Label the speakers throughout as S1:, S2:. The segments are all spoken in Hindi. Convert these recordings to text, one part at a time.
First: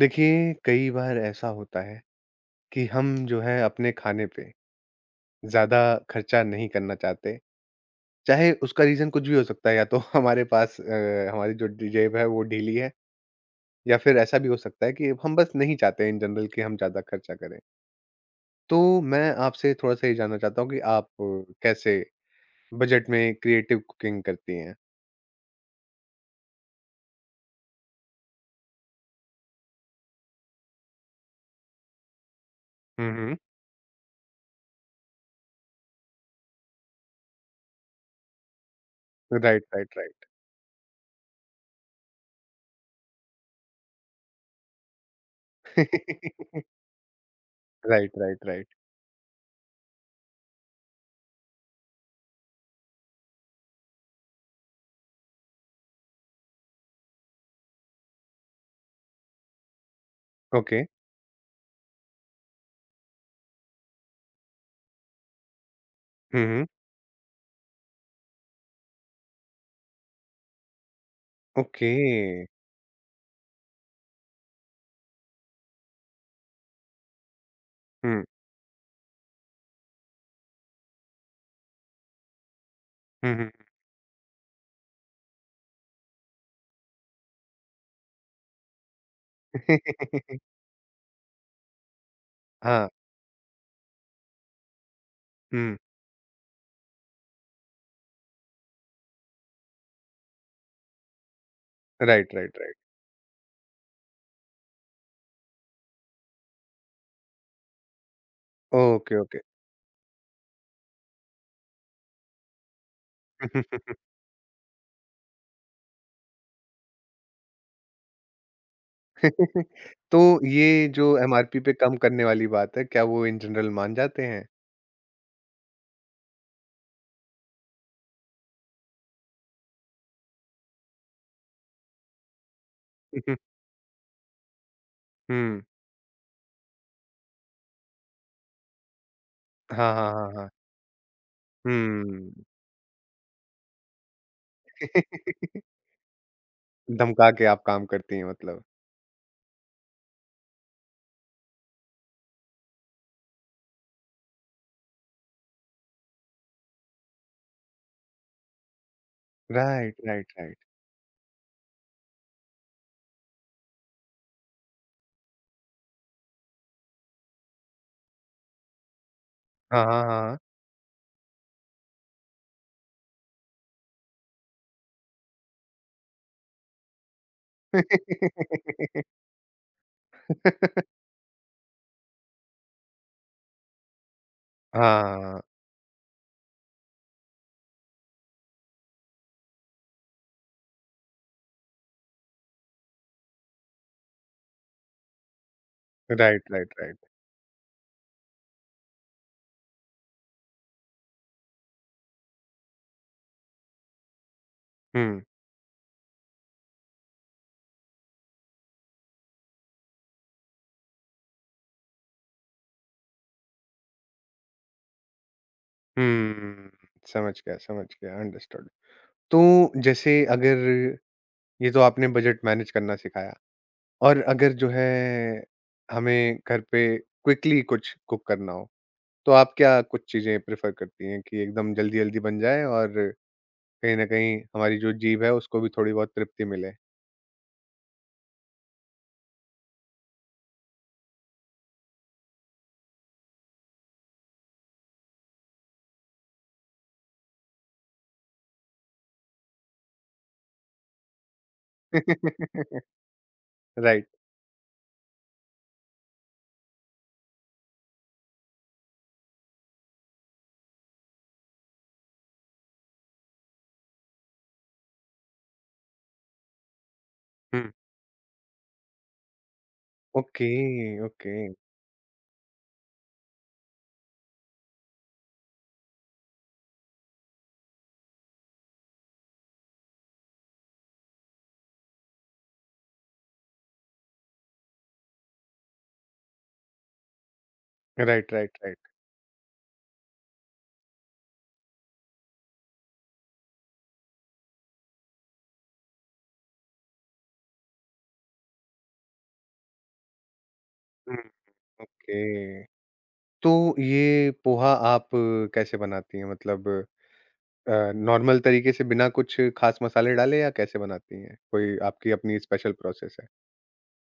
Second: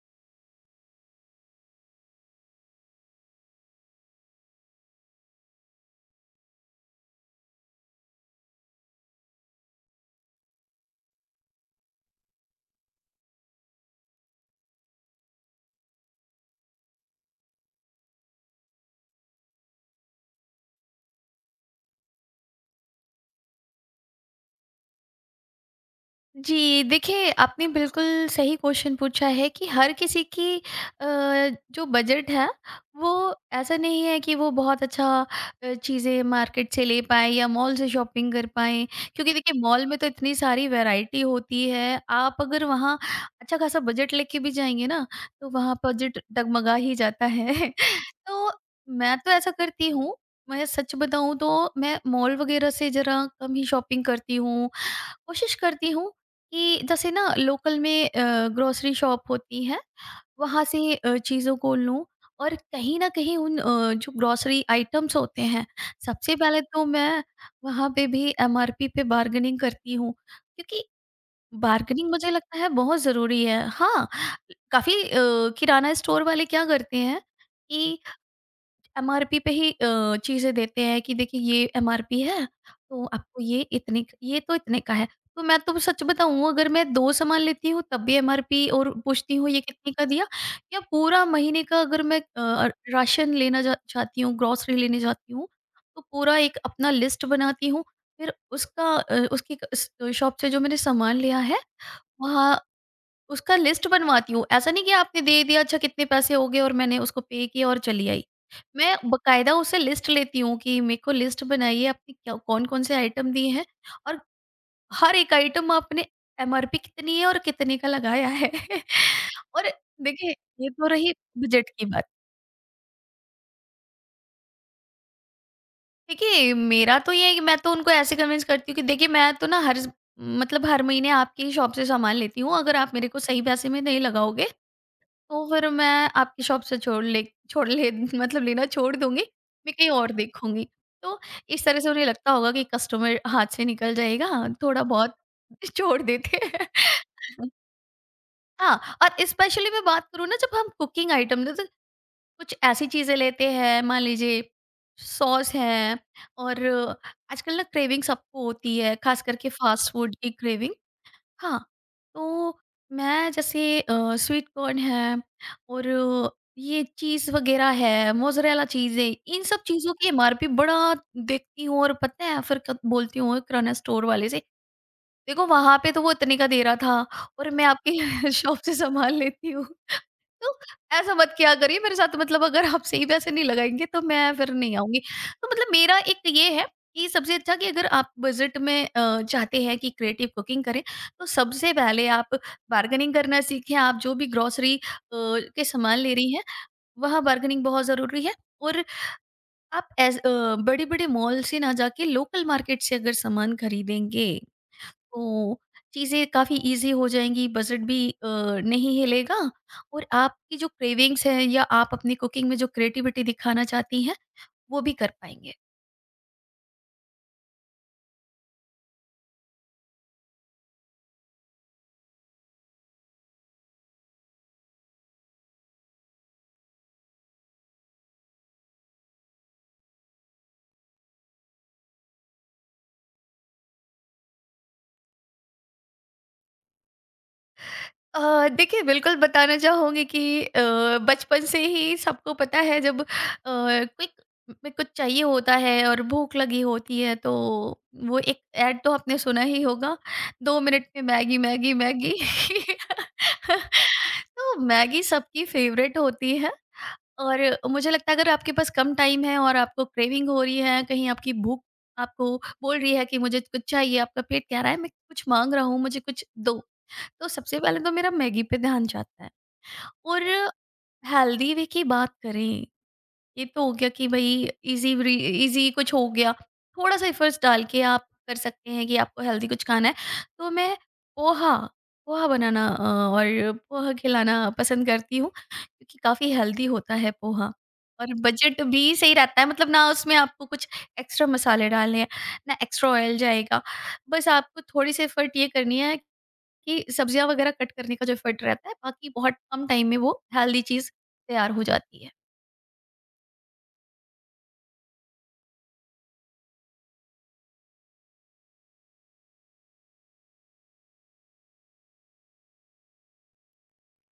S1: देखिए, कई बार ऐसा होता है कि हम जो है अपने खाने पे ज़्यादा खर्चा नहीं करना चाहते, चाहे उसका रीज़न कुछ भी हो सकता है या तो हमारे पास हमारी जो ड जेब है वो ढीली है या फिर ऐसा भी हो सकता है कि हम बस नहीं चाहते इन जनरल कि हम ज़्यादा खर्चा करें। तो मैं आपसे थोड़ा-सा ये जानना चाहता हूँ कि आप कैसे बजट में क्रिएटिव कुकिंग करती हैं?
S2: जी, देखिए आपने बिल्कुल सही क्वेश्चन पूछा है कि हर किसी की अ, जो बजट है
S1: हुँ,
S2: वो
S1: हुँ।
S2: ऐसा नहीं है कि वो बहुत अच्छा चीज़ें मार्केट से ले पाएँ या मॉल से शॉपिंग कर पाएँ। क्योंकि देखिए
S1: राइट,
S2: मॉल
S1: राइट,
S2: में तो
S1: राइट।
S2: इतनी सारी वैरायटी होती है, आप अगर वहाँ अच्छा खासा बजट लेके भी जाएँगे ना, तो वहाँ बजट डगमगा ही जाता है।
S1: राइट, राइट,
S2: तो
S1: राइट।
S2: मैं तो ऐसा करती हूँ, मैं सच बताऊँ तो मैं मॉल वगैरह से ज़रा कम ही शॉपिंग करती हूँ, कोशिश करती हूँ कि जैसे ना लोकल में ग्रोसरी शॉप होती है वहाँ
S1: ओके।
S2: से चीज़ों को लूँ, और कहीं ना कहीं उन जो ग्रोसरी आइटम्स होते हैं, सबसे
S1: हुँ,
S2: पहले
S1: हुँ।
S2: तो मैं वहाँ पे भी एमआरपी पे बार्गेनिंग करती हूँ, क्योंकि
S1: ओके।
S2: बार्गेनिंग मुझे लगता है बहुत ज़रूरी है। हाँ, काफ़ी किराना स्टोर वाले क्या करते हैं,
S1: हुँ।
S2: एमआरपी पे ही चीज़ें देते हैं कि देखिए ये एमआरपी है, तो
S1: हुँ,
S2: आपको
S1: हुँ।
S2: ये इतने क ये तो इतने का है। तो मैं तो सच बताऊँ, अगर मैं 2 सामान लेती हूँ तब भी एमआरपी और पूछती हूँ ये कितने का दिया, या पूरा महीने का अगर मैं
S1: हाँ।
S2: राशन लेना जा चाहती हूँ, ग्रोसरी लेने जाती हूँ,
S1: हुँ।
S2: तो पूरा एक अपना लिस्ट बनाती हूँ। फिर उसका उसकी क स शॉप से जो मैंने सामान लिया है,
S1: राइट,
S2: वहाँ
S1: राइट, राइट।
S2: उसका लिस्ट बनवाती हूँ। ऐसा नहीं कि आपने दे दिया, अच्छा कितने पैसे हो गए और मैंने उसको पे किया और चली आई। मैं
S1: ओके, ओके।
S2: बाकायदा उससे लिस्ट लेती हूँ कि मेरे को लिस्ट बनाइए आपने क्या कौन-कौन से आइटम दिए हैं और हर एक आइटम आपने एमआरपी कितनी है और कितने का लगाया है। और
S1: तो
S2: देखिए, ये तो
S1: ये
S2: रही
S1: जो एमआरपी
S2: बजट
S1: पे
S2: की
S1: कम
S2: बात।
S1: करने वाली बात है, क्या वो इन जनरल मान जाते हैं?
S2: देखिए मेरा तो ये है कि मैं तो उनको ऐसे कन्विंस करती हूँ कि देखिए मैं तो ना हर स मतलब हर महीने आपकी ही शॉप से सामान लेती हूँ। अगर आप मेरे को सही पैसे में नहीं लगाओगे तो
S1: हुँ।
S2: फिर मैं आपकी शॉप से छोड़ ले मतलब लेना छोड़ दूँगी, मैं कहीं
S1: हाँ, हाँ,
S2: और
S1: हाँ, हाँ।
S2: देखूँगी। तो इस तरह से उन्हें
S1: हुँ।
S2: लगता होगा कि कस्टमर हाथ से निकल जाएगा, थोड़ा बहुत छोड़ देते हैं।
S1: धमका के आप काम करती हैं मतलब।
S2: हाँ, और स्पेशली मैं बात करूँ ना, जब हम कुकिंग आइटम जैसे कुछ ऐसी चीज़ें लेते हैं, मान लीजिए सॉस है, और आजकल ना क्रेविंग सबको होती है, खास करके फास्ट
S1: राइट,
S2: फूड की
S1: राइट, राइट।
S2: क्रेविंग। हाँ, तो मैं जैसे स्वीट कॉर्न है और ये चीज़ वग़ैरह है, मोज़रेला चीज़ है, इन सब
S1: हाँ,
S2: चीज़ों
S1: हाँ,
S2: की
S1: हाँ,
S2: एमआरपी बड़ा देखती हूँ और पता है फिर क बोलती हूँ किराना स्टोर वाले से, "देखो वहाँ पे तो वो इतने का दे रहा था और मैं आपके शॉप
S1: हाँ।
S2: से सामान लेती हूँ।" तो ऐसा मत किया करिए मेरे साथ, मतलब अगर आप सही पैसे नहीं लगाएँगे तो मैं फिर नहीं आऊँगी।
S1: हाँ,
S2: तो मतलब मेरा एक ये है कि सबसे अच्छा कि अगर आप बजट में चाहते हैं कि क्रिएटिव कुकिंग करें, तो सबसे पहले आप बार्गेनिंग करना सीखें। आप जो भी ग्रोसरी के सामान ले रही हैं,
S1: राइट, राइट, राइट।
S2: वहाँ बार्गेनिंग बहुत ज़रूरी है, और आप बड़े-बड़े मॉल से ना जाके लोकल मार्केट से अगर सामान खरीदेंगे
S1: हुँ,
S2: तो चीज़ें काफ़ी ईज़ी हो जाएँगी, बजट भी नहीं हिलेगा, और आपकी जो क्रेविंग्स हैं या आप अपनी कुकिंग में जो क्रिएटिविटी दिखाना चाहती हैं, वो भी कर पाएँगे।
S1: हुँ। समझ गया, अंडरस्टूड। तो जैसे अगर ये तो आपने बजट मैनेज करना सिखाया। और अगर जो है हमें घर पे क्विकली कुछ कुक करना हो, तो आप क्या कुछ चीज़ें प्रेफ़र करती हैं कि एकदम जल्दी-जल्दी बन जाए और कहीं न कहीं हमारी जो जीभ है उसको भी थोड़ी बहुत तृप्ति मिले?
S2: देखिए बिल्कुल बताना चाहूँगी कि बचपन से ही सबको पता है जब क्विक में कुछ चाहिए होता है और भूख लगी होती है, तो वो एक ऐड तो आपने सुना ही होगा, 2 मिनट में मैगी, मैगी, मैगी।
S1: राइट।
S2: तो मैगी सबकी फेवरेट होती है, और मुझे लगता है अगर आपके पास कम टाइम है और आपको क्रेविंग हो रही है, कहीं आपकी भूख आपको बोल रही है कि मुझे कुछ चाहिए, आपका पेट कह रहा है मैं कुछ मांग रहा हूँ, मुझे कुछ दो, तो सबसे
S1: हुँ।
S2: पहले तो मेरा मैगी पे ध्यान जाता है। और
S1: ओके, ओके।
S2: हेल्दी वे की बात करें, ये तो हो गया कि भाई इजी, इजी कुछ हो गया, थोड़ा सा एफर्ट्स डाल के आप कर सकते हैं कि आपको हेल्दी कुछ खाना है, तो मैं पोहा पोहा बनाना और पोहा खिलाना पसंद करती हूँ, क्योंकि काफ़ी हेल्दी होता है पोहा, और
S1: राइट, राइट,
S2: बजट
S1: राइट।
S2: भी सही रहता है, मतलब ना उसमें आपको कुछ एक्स्ट्रा मसाले डालने हैं, ना एक्स्ट्रा ऑयल जाएगा, बस आपको थोड़ी सी एफर्ट ये करनी है कि सब्जियां वगैरह कट करने का जो एफर्ट रहता है, बाकी बहुत कम टाइम में वो हेल्दी चीज़
S1: हुँ।
S2: तैयार हो जाती है।
S1: ओके। तो ये पोहा आप कैसे बनाती हैं? मतलब नॉर्मल तरीके से बिना कुछ ख़ास मसाले डाले या कैसे बनाती हैं? कोई आपकी अपनी स्पेशल प्रोसेस है?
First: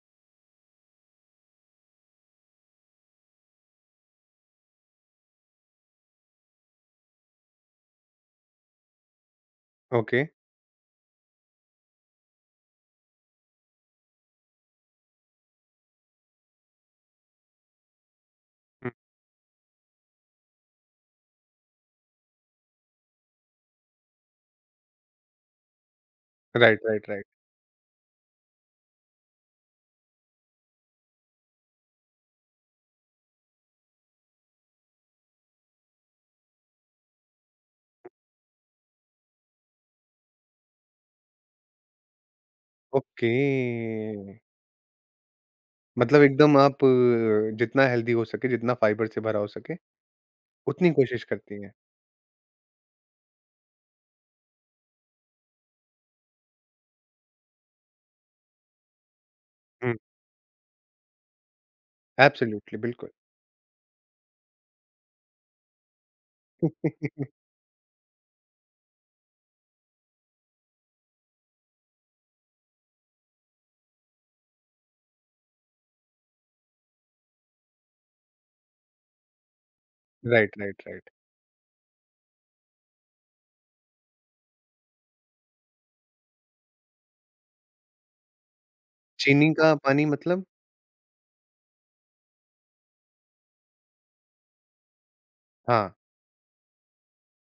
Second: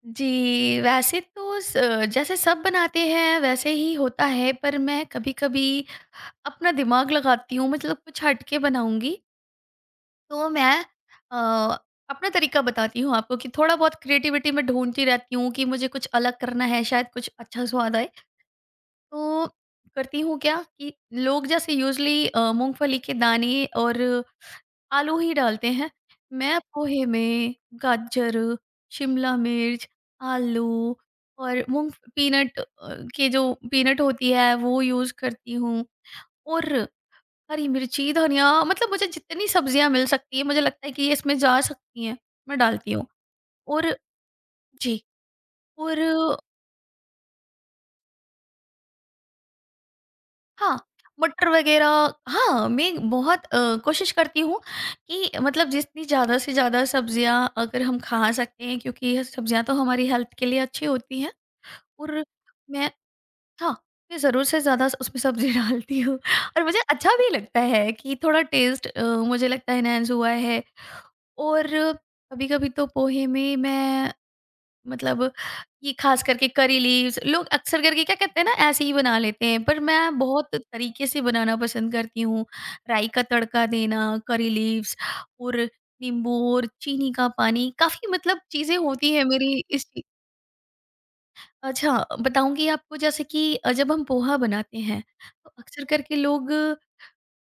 S2: जी, वैसे तो स जैसे सब बनाते हैं वैसे ही होता है, पर मैं कभी-कभी अपना दिमाग लगाती हूँ, मतलब कुछ हट के बनाऊँगी।
S1: ओके।
S2: तो मैं अ, अपना तरीका बताती हूँ आपको, कि थोड़ा बहुत क्रिएटिविटी मैं ढूँढती रहती हूँ कि मुझे कुछ अलग करना है, शायद कुछ अच्छा स्वाद आए।
S1: हुँ।
S2: तो करती हूँ क्या कि लोग जैसे यूज़ुअली मूँगफली के दाने और आलू ही डालते हैं। मैं
S1: राइट,
S2: पोहे
S1: राइट, राइट।
S2: में गाजर, शिमला मिर्च, आलू और मूँग के जो पीनट होती है वो यूज़ करती हूँ, और हरी मिर्ची, धनिया, मतलब मुझे जितनी सब्जियाँ मिल सकती हैं, मुझे लगता है कि ये इसमें जा सकती हैं, मैं डालती हूँ।
S1: ओके,
S2: और जी, और
S1: मतलब एकदम आप जितना हेल्दी हो सके, जितना फाइबर से भरा हो सके,
S2: हाँ,
S1: उतनी कोशिश
S2: मटर
S1: करती हैं।
S2: वग़ैरह हाँ, मैं बहुत कोशिश करती हूँ कि मतलब जितनी ज़्यादा से ज़्यादा सब्ज़ियाँ अगर हम खा सकते हैं, क्योंकि ये सब्ज़ियाँ तो
S1: हुँ,
S2: हमारी हेल्थ के लिए अच्छी होती हैं, और
S1: एब्सोल्युटली
S2: मैं,
S1: बिल्कुल।
S2: हाँ, मैं ज़रूर से ज़्यादा उसमें सब्ज़ी डालती हूँ, और मुझे अच्छा भी लगता है कि थोड़ा टेस्ट मुझे लगता है एनहांस हुआ है। और कभी-कभी तो पोहे में मैं, मतलब ये खास करके करी लीव्स लोग अक्सर करके क्या कहते हैं ना, ऐसे ही बना लेते हैं, पर मैं
S1: राइट,
S2: बहुत
S1: राइट,
S2: तरीके
S1: राइट।
S2: से बनाना पसंद करती हूँ। राई का तड़का देना, करी लीव्स, और नींबू और चीनी का पानी, काफी मतलब चीजें होती है
S1: चीनी
S2: मेरी।
S1: का
S2: इस,
S1: पानी मतलब
S2: अच्छा बताऊंगी आपको, जैसे कि जब हम पोहा बनाते हैं तो अक्सर
S1: हाँ,
S2: करके लोग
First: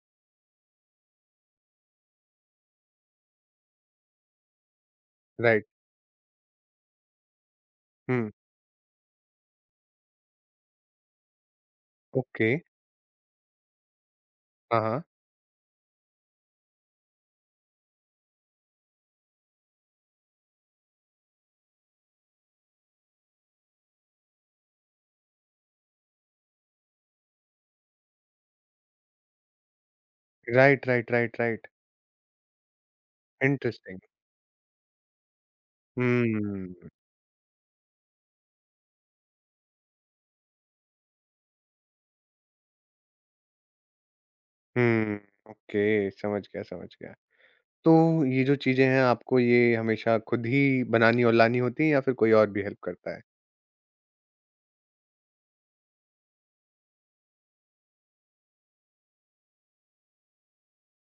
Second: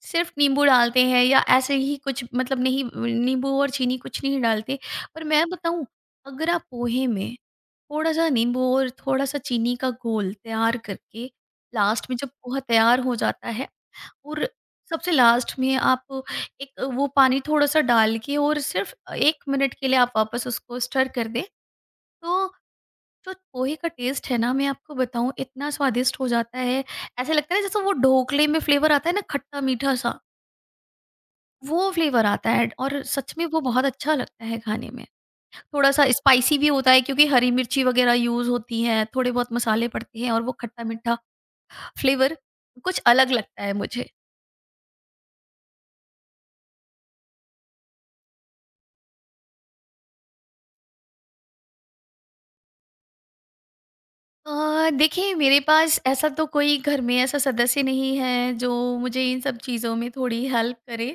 S2: सिर्फ नींबू डालते हैं या ऐसे ही कुछ, मतलब नहीं, नींबू और चीनी कुछ नहीं डालते, पर मैं
S1: राइट।
S2: बताऊं, अगर आप पोहे में थोड़ा सा
S1: हुँ,
S2: नींबू और थोड़ा-सा चीनी का घोल तैयार करके लास्ट में जब
S1: ओके।
S2: पोहा तैयार हो जाता है, और
S1: हाँ, हाँ।
S2: सबसे लास्ट में आप एक वो पानी थोड़ा-सा डाल के और सिर्फ़ 1 मिनट के लिए आप वापस उसको स्टर कर दें, तो जो पोहे का टेस्ट है ना, मैं आपको बताऊँ, इतना स्वादिष्ट हो जाता है, ऐसा लगता है ना जैसे वो ढोकले में फ्लेवर आता है ना, खट्टा-मीठा सा,
S1: राइट, राइट, राइट, राइट।
S2: वो फ्लेवर आता है, और सच में वो बहुत
S1: इंटरेस्टिंग।
S2: अच्छा लगता है खाने में। थोड़ा-सा स्पाइसी भी
S1: हुँ,
S2: होता है क्योंकि हरी मिर्ची वगैरह यूज़ होती हैं, थोड़े बहुत मसाले पड़ते हैं, और वो खट्टा-मीठा फ्लेवर कुछ अलग लगता है मुझे।
S1: हुँ, ओके, समझ गया, समझ गया। तो ये जो चीज़ें हैं, आपको ये हमेशा खुद ही बनानी और लानी होती हैं या फिर कोई और भी हेल्प करता है?
S2: देखिए मेरे पास ऐसा तो कोई घर में ऐसा सदस्य नहीं है जो मुझे इन सब चीज़ों में थोड़ी हेल्प करे,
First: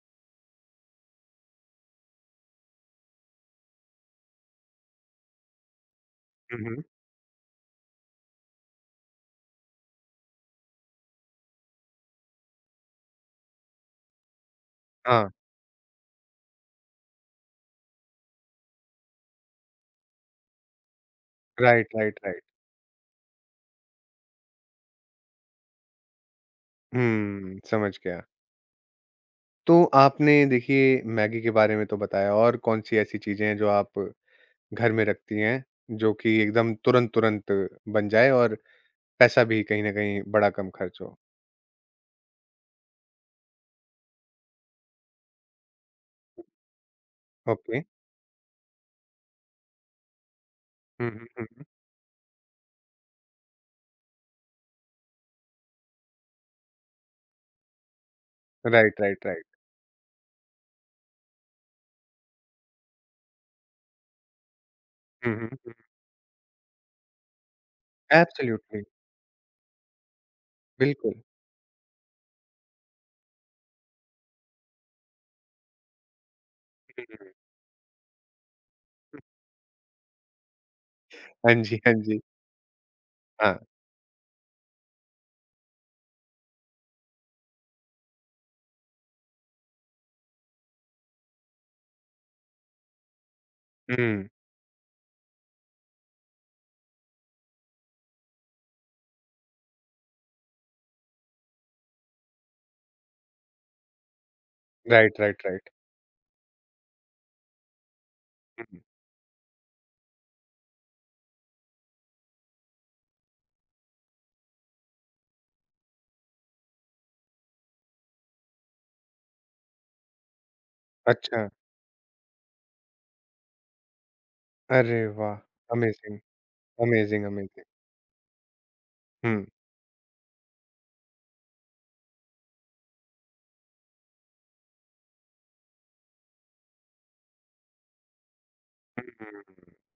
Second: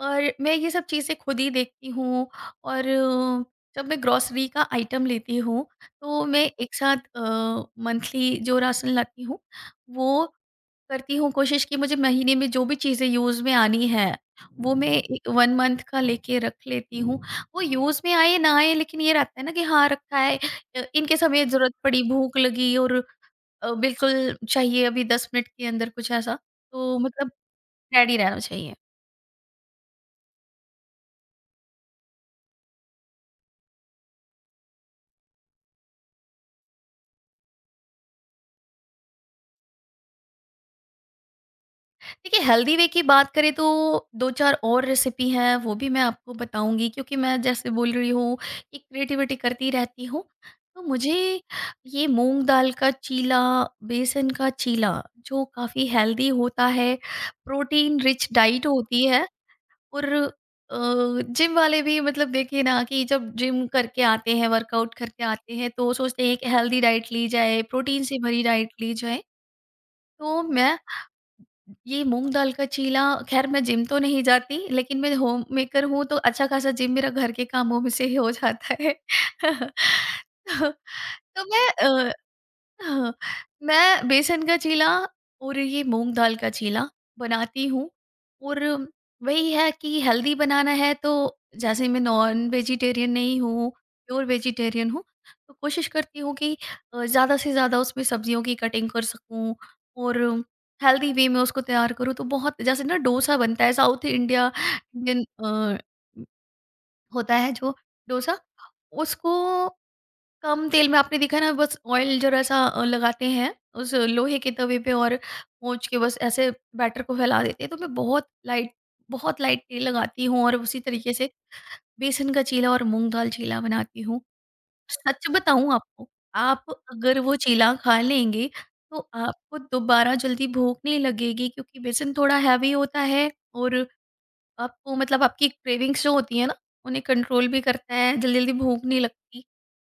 S2: और मैं ये सब चीज़ें खुद ही देखती हूँ, और जब मैं ग्रोसरी का आइटम लेती हूँ, तो मैं
S1: हुँ,
S2: एक
S1: हुँ।
S2: साथ मंथली जो राशन लाती हूँ, वो करती हूँ, कोशिश कि मुझे महीने में जो भी चीज़ें यूज़ में आनी है, वो मैं एक
S1: हाँ,
S2: 1 मंथ का लेके रख लेती हूँ। वो यूज़ में आए ना आए, लेकिन ये रहता है ना कि हाँ, रखा है, इन केस हमें ज़रूरत
S1: राइट,
S2: पड़ी,
S1: राइट,
S2: भूख
S1: राइट।
S2: लगी, और बिल्कुल चाहिए अभी 10 मिनट के अंदर कुछ ऐसा, तो मतलब
S1: हुँ, समझ
S2: रेडी
S1: गया।
S2: रहना चाहिए।
S1: तो आपने देखिए मैगी के बारे में तो बताया और कौन-सी ऐसी चीज़ें हैं जो आप घर में रखती हैं, जो कि एकदम तुरंत-तुरंत बन जाए और पैसा भी कहीं न कहीं बड़ा कम खर्च हो?
S2: देखिए हेल्दी वे की बात करें तो 2-4 और रेसिपी हैं, वो भी मैं आपको बताऊँगी, क्योंकि मैं जैसे
S1: ओके।
S2: बोल रही हूँ कि क्रिएटिविटी करती रहती हूँ। तो
S1: हुँ,
S2: मुझे
S1: हुँ, हुँ, हुँ।
S2: ये मूँग दाल का चीला, बेसन का चीला, जो काफ़ी हेल्दी होता है, प्रोटीन रिच डाइट
S1: राइट,
S2: होती है,
S1: राइट, राइट।
S2: और अ, जिम वाले भी, मतलब देखिए ना कि जब जिम करके आते हैं, वर्कआउट करके
S1: हुँ, हुँ,
S2: आते हैं,
S1: हुँ।
S2: तो सोचते हैं एक हेल्दी डाइट ली जाए, प्रोटीन से भरी डाइट
S1: एब्सोल्युटली,
S2: ली जाए। तो मैं
S1: बिल्कुल।
S2: ये मूँग दाल का चीला, ख़ैर मैं जिम तो नहीं जाती, लेकिन मैं होम मेकर हूँ, तो अच्छा ख़ासा जिम
S1: हुँ,
S2: मेरा घर
S1: हुँ।
S2: के कामों में से ही हो जाता है। तो तो
S1: हाँ
S2: मैं
S1: जी, हाँ जी।
S2: हाँ,
S1: हाँ।
S2: मैं बेसन का चीला और ये मूँग दाल का चीला बनाती हूँ। और वही है कि हेल्दी बनाना है, तो जैसे मैं नॉन वेजिटेरियन नहीं हूँ, प्योर
S1: हुँ।
S2: वेजिटेरियन हूँ, तो कोशिश करती हूँ कि ज़्यादा से ज़्यादा उसमें सब्जियों की कटिंग कर सकूँ, और हेल्दी वे में उसको तैयार करूँ। तो बहुत जैसे ना डोसा बनता है, south India
S1: right,
S2: Indian
S1: right, right.
S2: होता है जो डोसा,
S1: हुँ, हुँ।
S2: उसको कम तेल में, आपने देखा ना, बस ऑयल जरा सा लगाते हैं उस लोहे के तवे पे, और पोंछ के बस ऐसे बैटर को फैला देते हैं, तो मैं बहुत लाइट तेल लगाती हूँ, और उसी तरीके से
S1: अच्छा।
S2: बेसन का चीला और मूंग दाल चीला बनाती हूँ।
S1: अरे
S2: सच
S1: वाह!
S2: बताऊँ आपको,
S1: अमेज़िंग,
S2: आप अगर
S1: अमेज़िंग,
S2: वो
S1: अमेज़िंग।
S2: चीला खा लेंगे तो
S1: हुँ।
S2: आपको दोबारा जल्दी भूख नहीं लगेगी, क्योंकि बेसन थोड़ा हैवी होता है और आपको आपकी क्रेविंग्स जो होती है ना, उन्हें कंट्रोल भी करता है, जल्दी जल्दी भूख नहीं लगती।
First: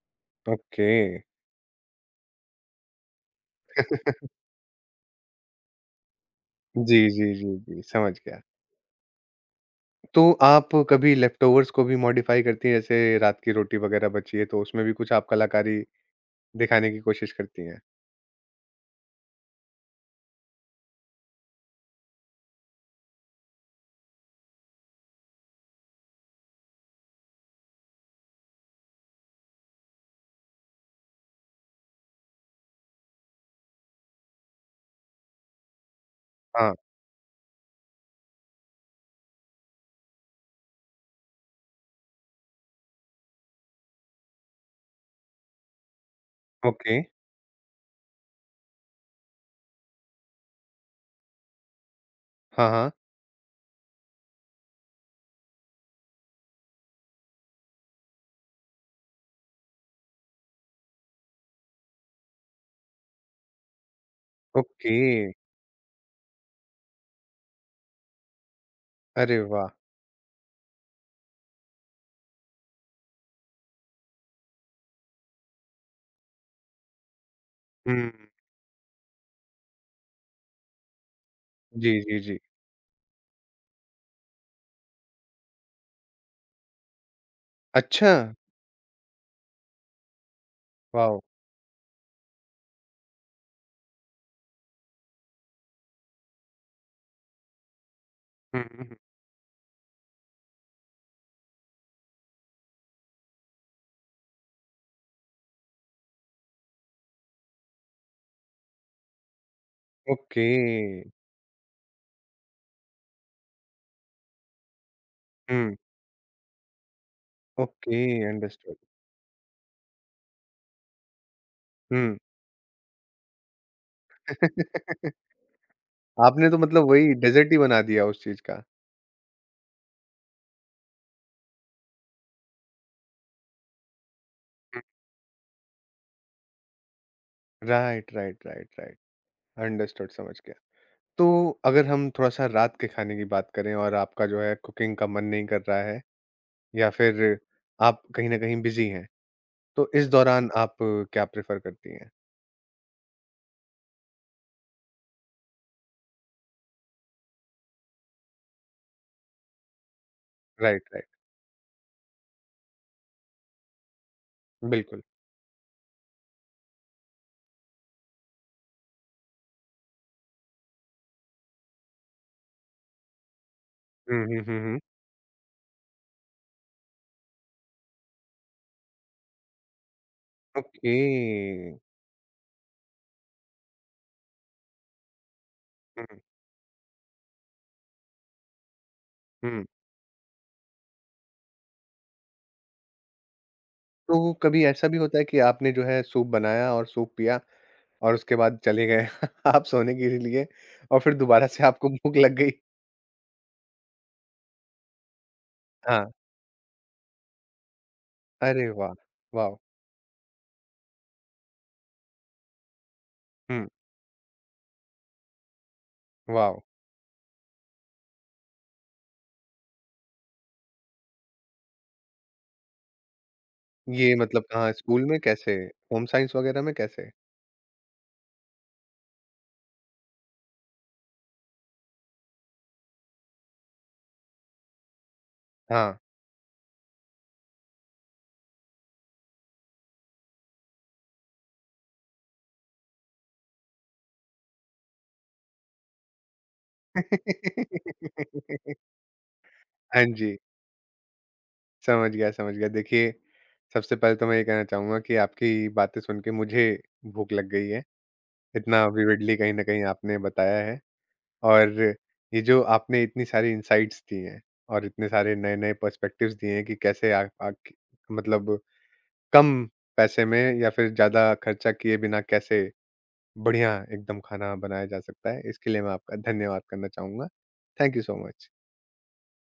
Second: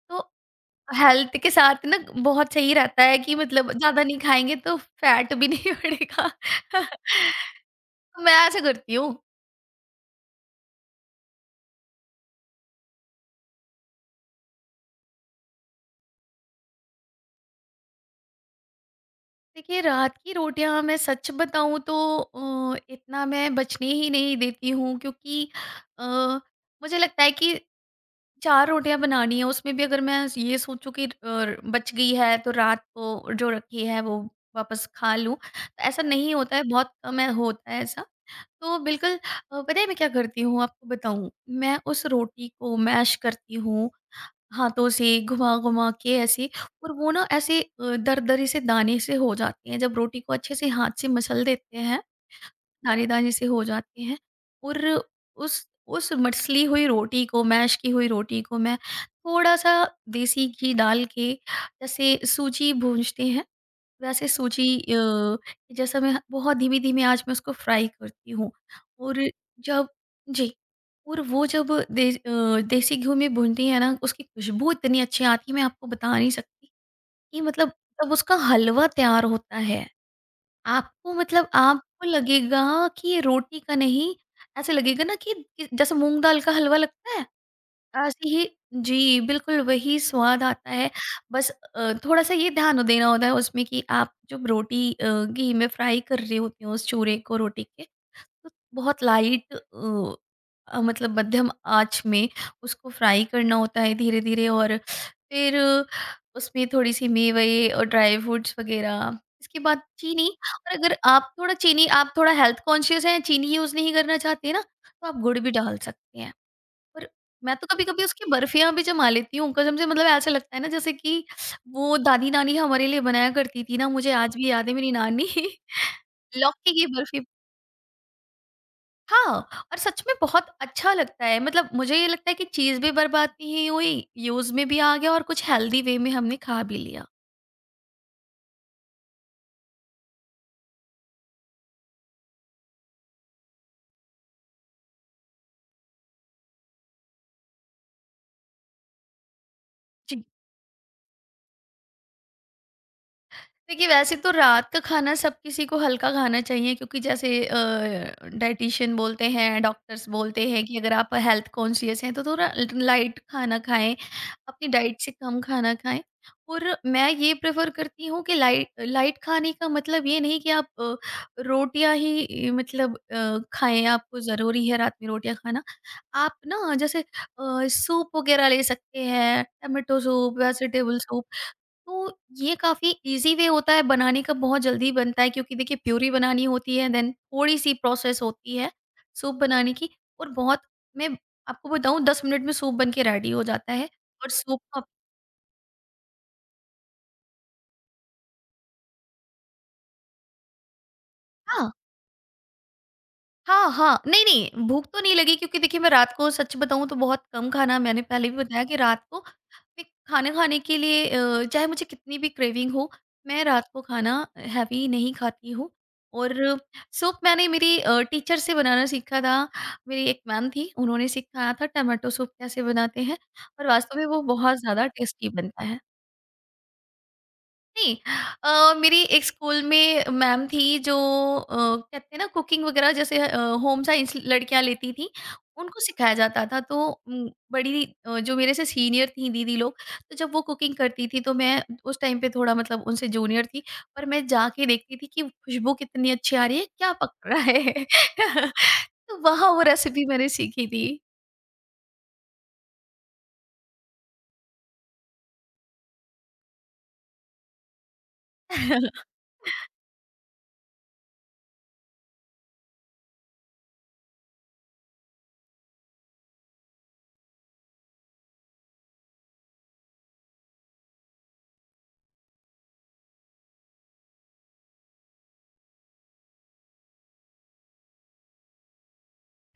S2: तो
S1: ओके।
S2: हेल्थ के साथ ना बहुत सही रहता है कि ज़्यादा नहीं खाएँगे तो फैट भी नहीं बढ़ेगा।
S1: जी, जी, जी, जी, समझ
S2: मैं
S1: गया।
S2: ऐसा करती हूँ।
S1: तो आप कभी लेफ्टओवर्स को भी मॉडिफ़ाई करती हैं? जैसे रात की रोटी वग़ैरह बची है तो उसमें भी कुछ आप कलाकारी दिखाने की कोशिश करती हैं?
S2: देखिए, रात की रोटियाँ मैं सच बताऊँ तो इतना मैं बचने ही नहीं देती हूँ क्योंकि अ, मुझे लगता है कि 4 रोटियाँ बनानी है, उसमें भी अगर मैं ये सोचूँ कि बच गई है तो रात को जो रखी है वो वापस खा लूँ, तो ऐसा नहीं होता है,
S1: हाँ,
S2: बहुत कम है होता है ऐसा। तो बिल्कुल पता है मैं क्या करती हूँ आपको बताऊँ? मैं उस रोटी को मैश करती हूँ हाथों से घुमा-घुमा के ऐसे। और
S1: ओके।
S2: वो ना ऐसे दरदरे से दाने से हो जाते हैं। जब रोटी को अच्छे से हाथ से मसल देते हैं,
S1: हाँ, हाँ।
S2: दाने-दाने से हो जाते हैं, और उस उस मसली हुई रोटी को, मैश की हुई रोटी को, मैं थोड़ा-सा देसी घी डाल के, जैसे सूजी भूनते हैं वैसे सूजी अ,
S1: ओके।
S2: कि जैसा मैं बहुत धीमी-धीमी आँच में उसको फ्राई करती हूँ। और
S1: अरे वाह!
S2: जब जी, और वो जब दे अ, देसी घी में भूनती है ना, उसकी खुशबू इतनी अच्छी आती है, मैं आपको बता नहीं सकती कि मतलब
S1: हुँ।
S2: तब उसका हलवा तैयार होता है।
S1: जी,
S2: आपको
S1: जी, जी।
S2: लगेगा कि ये रोटी का नहीं, ऐसे लगेगा ना कि जैसे मूँग दाल का हलवा लगता है।
S1: अच्छा!
S2: ऐसे ही जी, बिल्कुल वही स्वाद आता है।
S1: वॉव!
S2: बस थोड़ा-सा ये ध्यान देना होता है उसमें कि आप जब रोटी घी में फ्राई कर रहे होते हो उस चूरे को रोटी के, तो
S1: हुँ, हुँ, हुँ।
S2: बहुत लाइट अ अ, मतलब मध्यम आँच में उसको फ्राई करना होता है धीरे-धीरे। और फिर उसमें थोड़ी-सी मेवे और ड्राई फ्रूट्स वग़ैरह, इसके बाद चीनी।
S1: ओके।
S2: और अगर आप थोड़ा हेल्थ कॉन्शियस हैं, चीनी यूज़ नहीं करना चाहते ना, तो आप गुड़ भी
S1: हुँ,
S2: डाल सकते हैं। और मैं तो
S1: ओके,
S2: कभी-कभी उसकी बर्फियाँ
S1: अंडरस्टूड।
S2: भी जमा लेती हूँ, कसम से। मतलब ऐसा लगता है ना जैसे कि वो
S1: हुँ।
S2: दादी-नानी हमारे लिए बनाया करती थी ना, मुझे आज भी याद है मेरी नानी।
S1: आपने तो
S2: लौकी की
S1: मतलब वही
S2: बर्फी।
S1: डेज़र्ट ही बना दिया उस चीज़ का।
S2: हाँ, और सच में बहुत अच्छा लगता है। मतलब मुझे ये लगता है कि चीज़ भी बर्बाद नहीं हुई, यूज़ में भी
S1: हुँ।
S2: आ गया और कुछ हेल्दी वे में हमने खा भी लिया।
S1: Right, right, right, right. Understood, समझ गया। तो अगर हम थोड़ा-सा रात के खाने की बात करें और आपका जो है कुकिंग का मन नहीं कर रहा है या फिर आप कहीं न कहीं बिज़ी हैं, तो इस
S2: जी।
S1: दौरान आप क्या प्रेफ़र करती हैं?
S2: देखिए वैसे तो रात का खाना सब किसी को हल्का खाना चाहिए, क्योंकि जैसे डाइटिशियन बोलते हैं, डॉक्टर्स बोलते हैं कि
S1: राइट,
S2: अगर
S1: राइट।
S2: आप हेल्थ कॉन्शियस हैं तो थोड़ा लाइट खाना खाएं, अपनी डाइट
S1: बिल्कुल।
S2: से कम खाना खाएं। और मैं ये प्रेफर करती हूँ कि लाइट लाइट खाने का मतलब ये नहीं कि आप अ, रोटियां ही अ, मतलब अ, खाएं, आपको
S1: हुँ, हुँ, हुँ,
S2: ज़रूरी है
S1: हुँ।
S2: रात में रोटियां खाना। आप ना जैसे सूप वगैरह ले सकते हैं, tomato soup,
S1: okay.
S2: Vegetable soup. तो ये काफ़ी ईज़ी वे होता है बनाने का, बहुत जल्दी बनता है, क्योंकि देखिए
S1: हुँ,
S2: प्यूरी बनानी होती है, देन थोड़ी-सी प्रोसेस होती है सूप
S1: हुँ।
S2: बनाने की। और बहुत मैं आपको बताऊँ 10 मिनट में सूप बन के रेडी हो जाता है। और
S1: तो
S2: सूप
S1: कभी
S2: का।
S1: ऐसा भी होता है कि आपने जो है सूप बनाया और सूप पिया और उसके बाद चले गए आप सोने के लिए और फिर दोबारा से
S2: हाँ।
S1: आपको भूख लग गई?
S2: हाँ, हाँ। नहीं, नहीं, भूख तो नहीं लगी क्योंकि देखिए मैं
S1: हाँ।
S2: रात को सच बताऊँ तो बहुत कम खाना, मैंने पहले भी बताया
S1: अरे
S2: कि
S1: वाह!
S2: रात को
S1: वाओ!
S2: मैं खाना खाने के लिए, चाहे मुझे कितनी भी क्रेविंग हो, मैं
S1: हुँ,
S2: रात को खाना हैवी नहीं खाती हूँ। और
S1: वाओ!
S2: सूप मैंने मेरी टीचर से बनाना सीखा था। मेरी एक मैम थी, उन्होंने सिखाया था टोमेटो सूप कैसे बनाते हैं, और वास्तव में
S1: ये
S2: वो
S1: मतलब
S2: बहुत
S1: कहाँ
S2: ज़्यादा
S1: स्कूल में
S2: टेस्टी
S1: कैसे?
S2: बनता है।
S1: होम साइंस वगैरह में कैसे?
S2: नहीं मेरी एक स्कूल में मैम थी जो कहते हैं ना कुकिंग वगैरह जैसे होम साइंस लड़कियां लेती थी, उनको
S1: हाँ।
S2: सिखाया जाता था। तो बड़ी जो मेरे से सीनियर थी दीदी लोग, तो जब वो कुकिंग करती थी तो मैं उस टाइम पे थोड़ा मतलब उनसे जूनियर थी, पर मैं जाके देखती थी कि खुशबू कितनी अच्छी आ रही है, क्या पक रहा है। तो वहाँ वो
S1: हाँ
S2: रेसिपी मैंने
S1: जी,
S2: सीखी थी।
S1: समझ गया, समझ गया। देखिए, सबसे पहले तो मैं ये कहना चाहूँगा कि आपकी बातें सुन के मुझे भूख लग गई है। इतना विविडली कहीं न कहीं आपने बताया है और ये जो आपने इतनी सारी इनसाइट्स दी हैं और इतने सारे नए-नए पर्सपेक्टिव्स दिए हैं कि कैसे आ आ क मतलब कम पैसे में या फिर ज़्यादा खर्चा किए बिना कैसे बढ़िया एकदम खाना बनाया जा सकता है, इसके लिए मैं आपका धन्यवाद करना चाहूँगा। Thank you so much.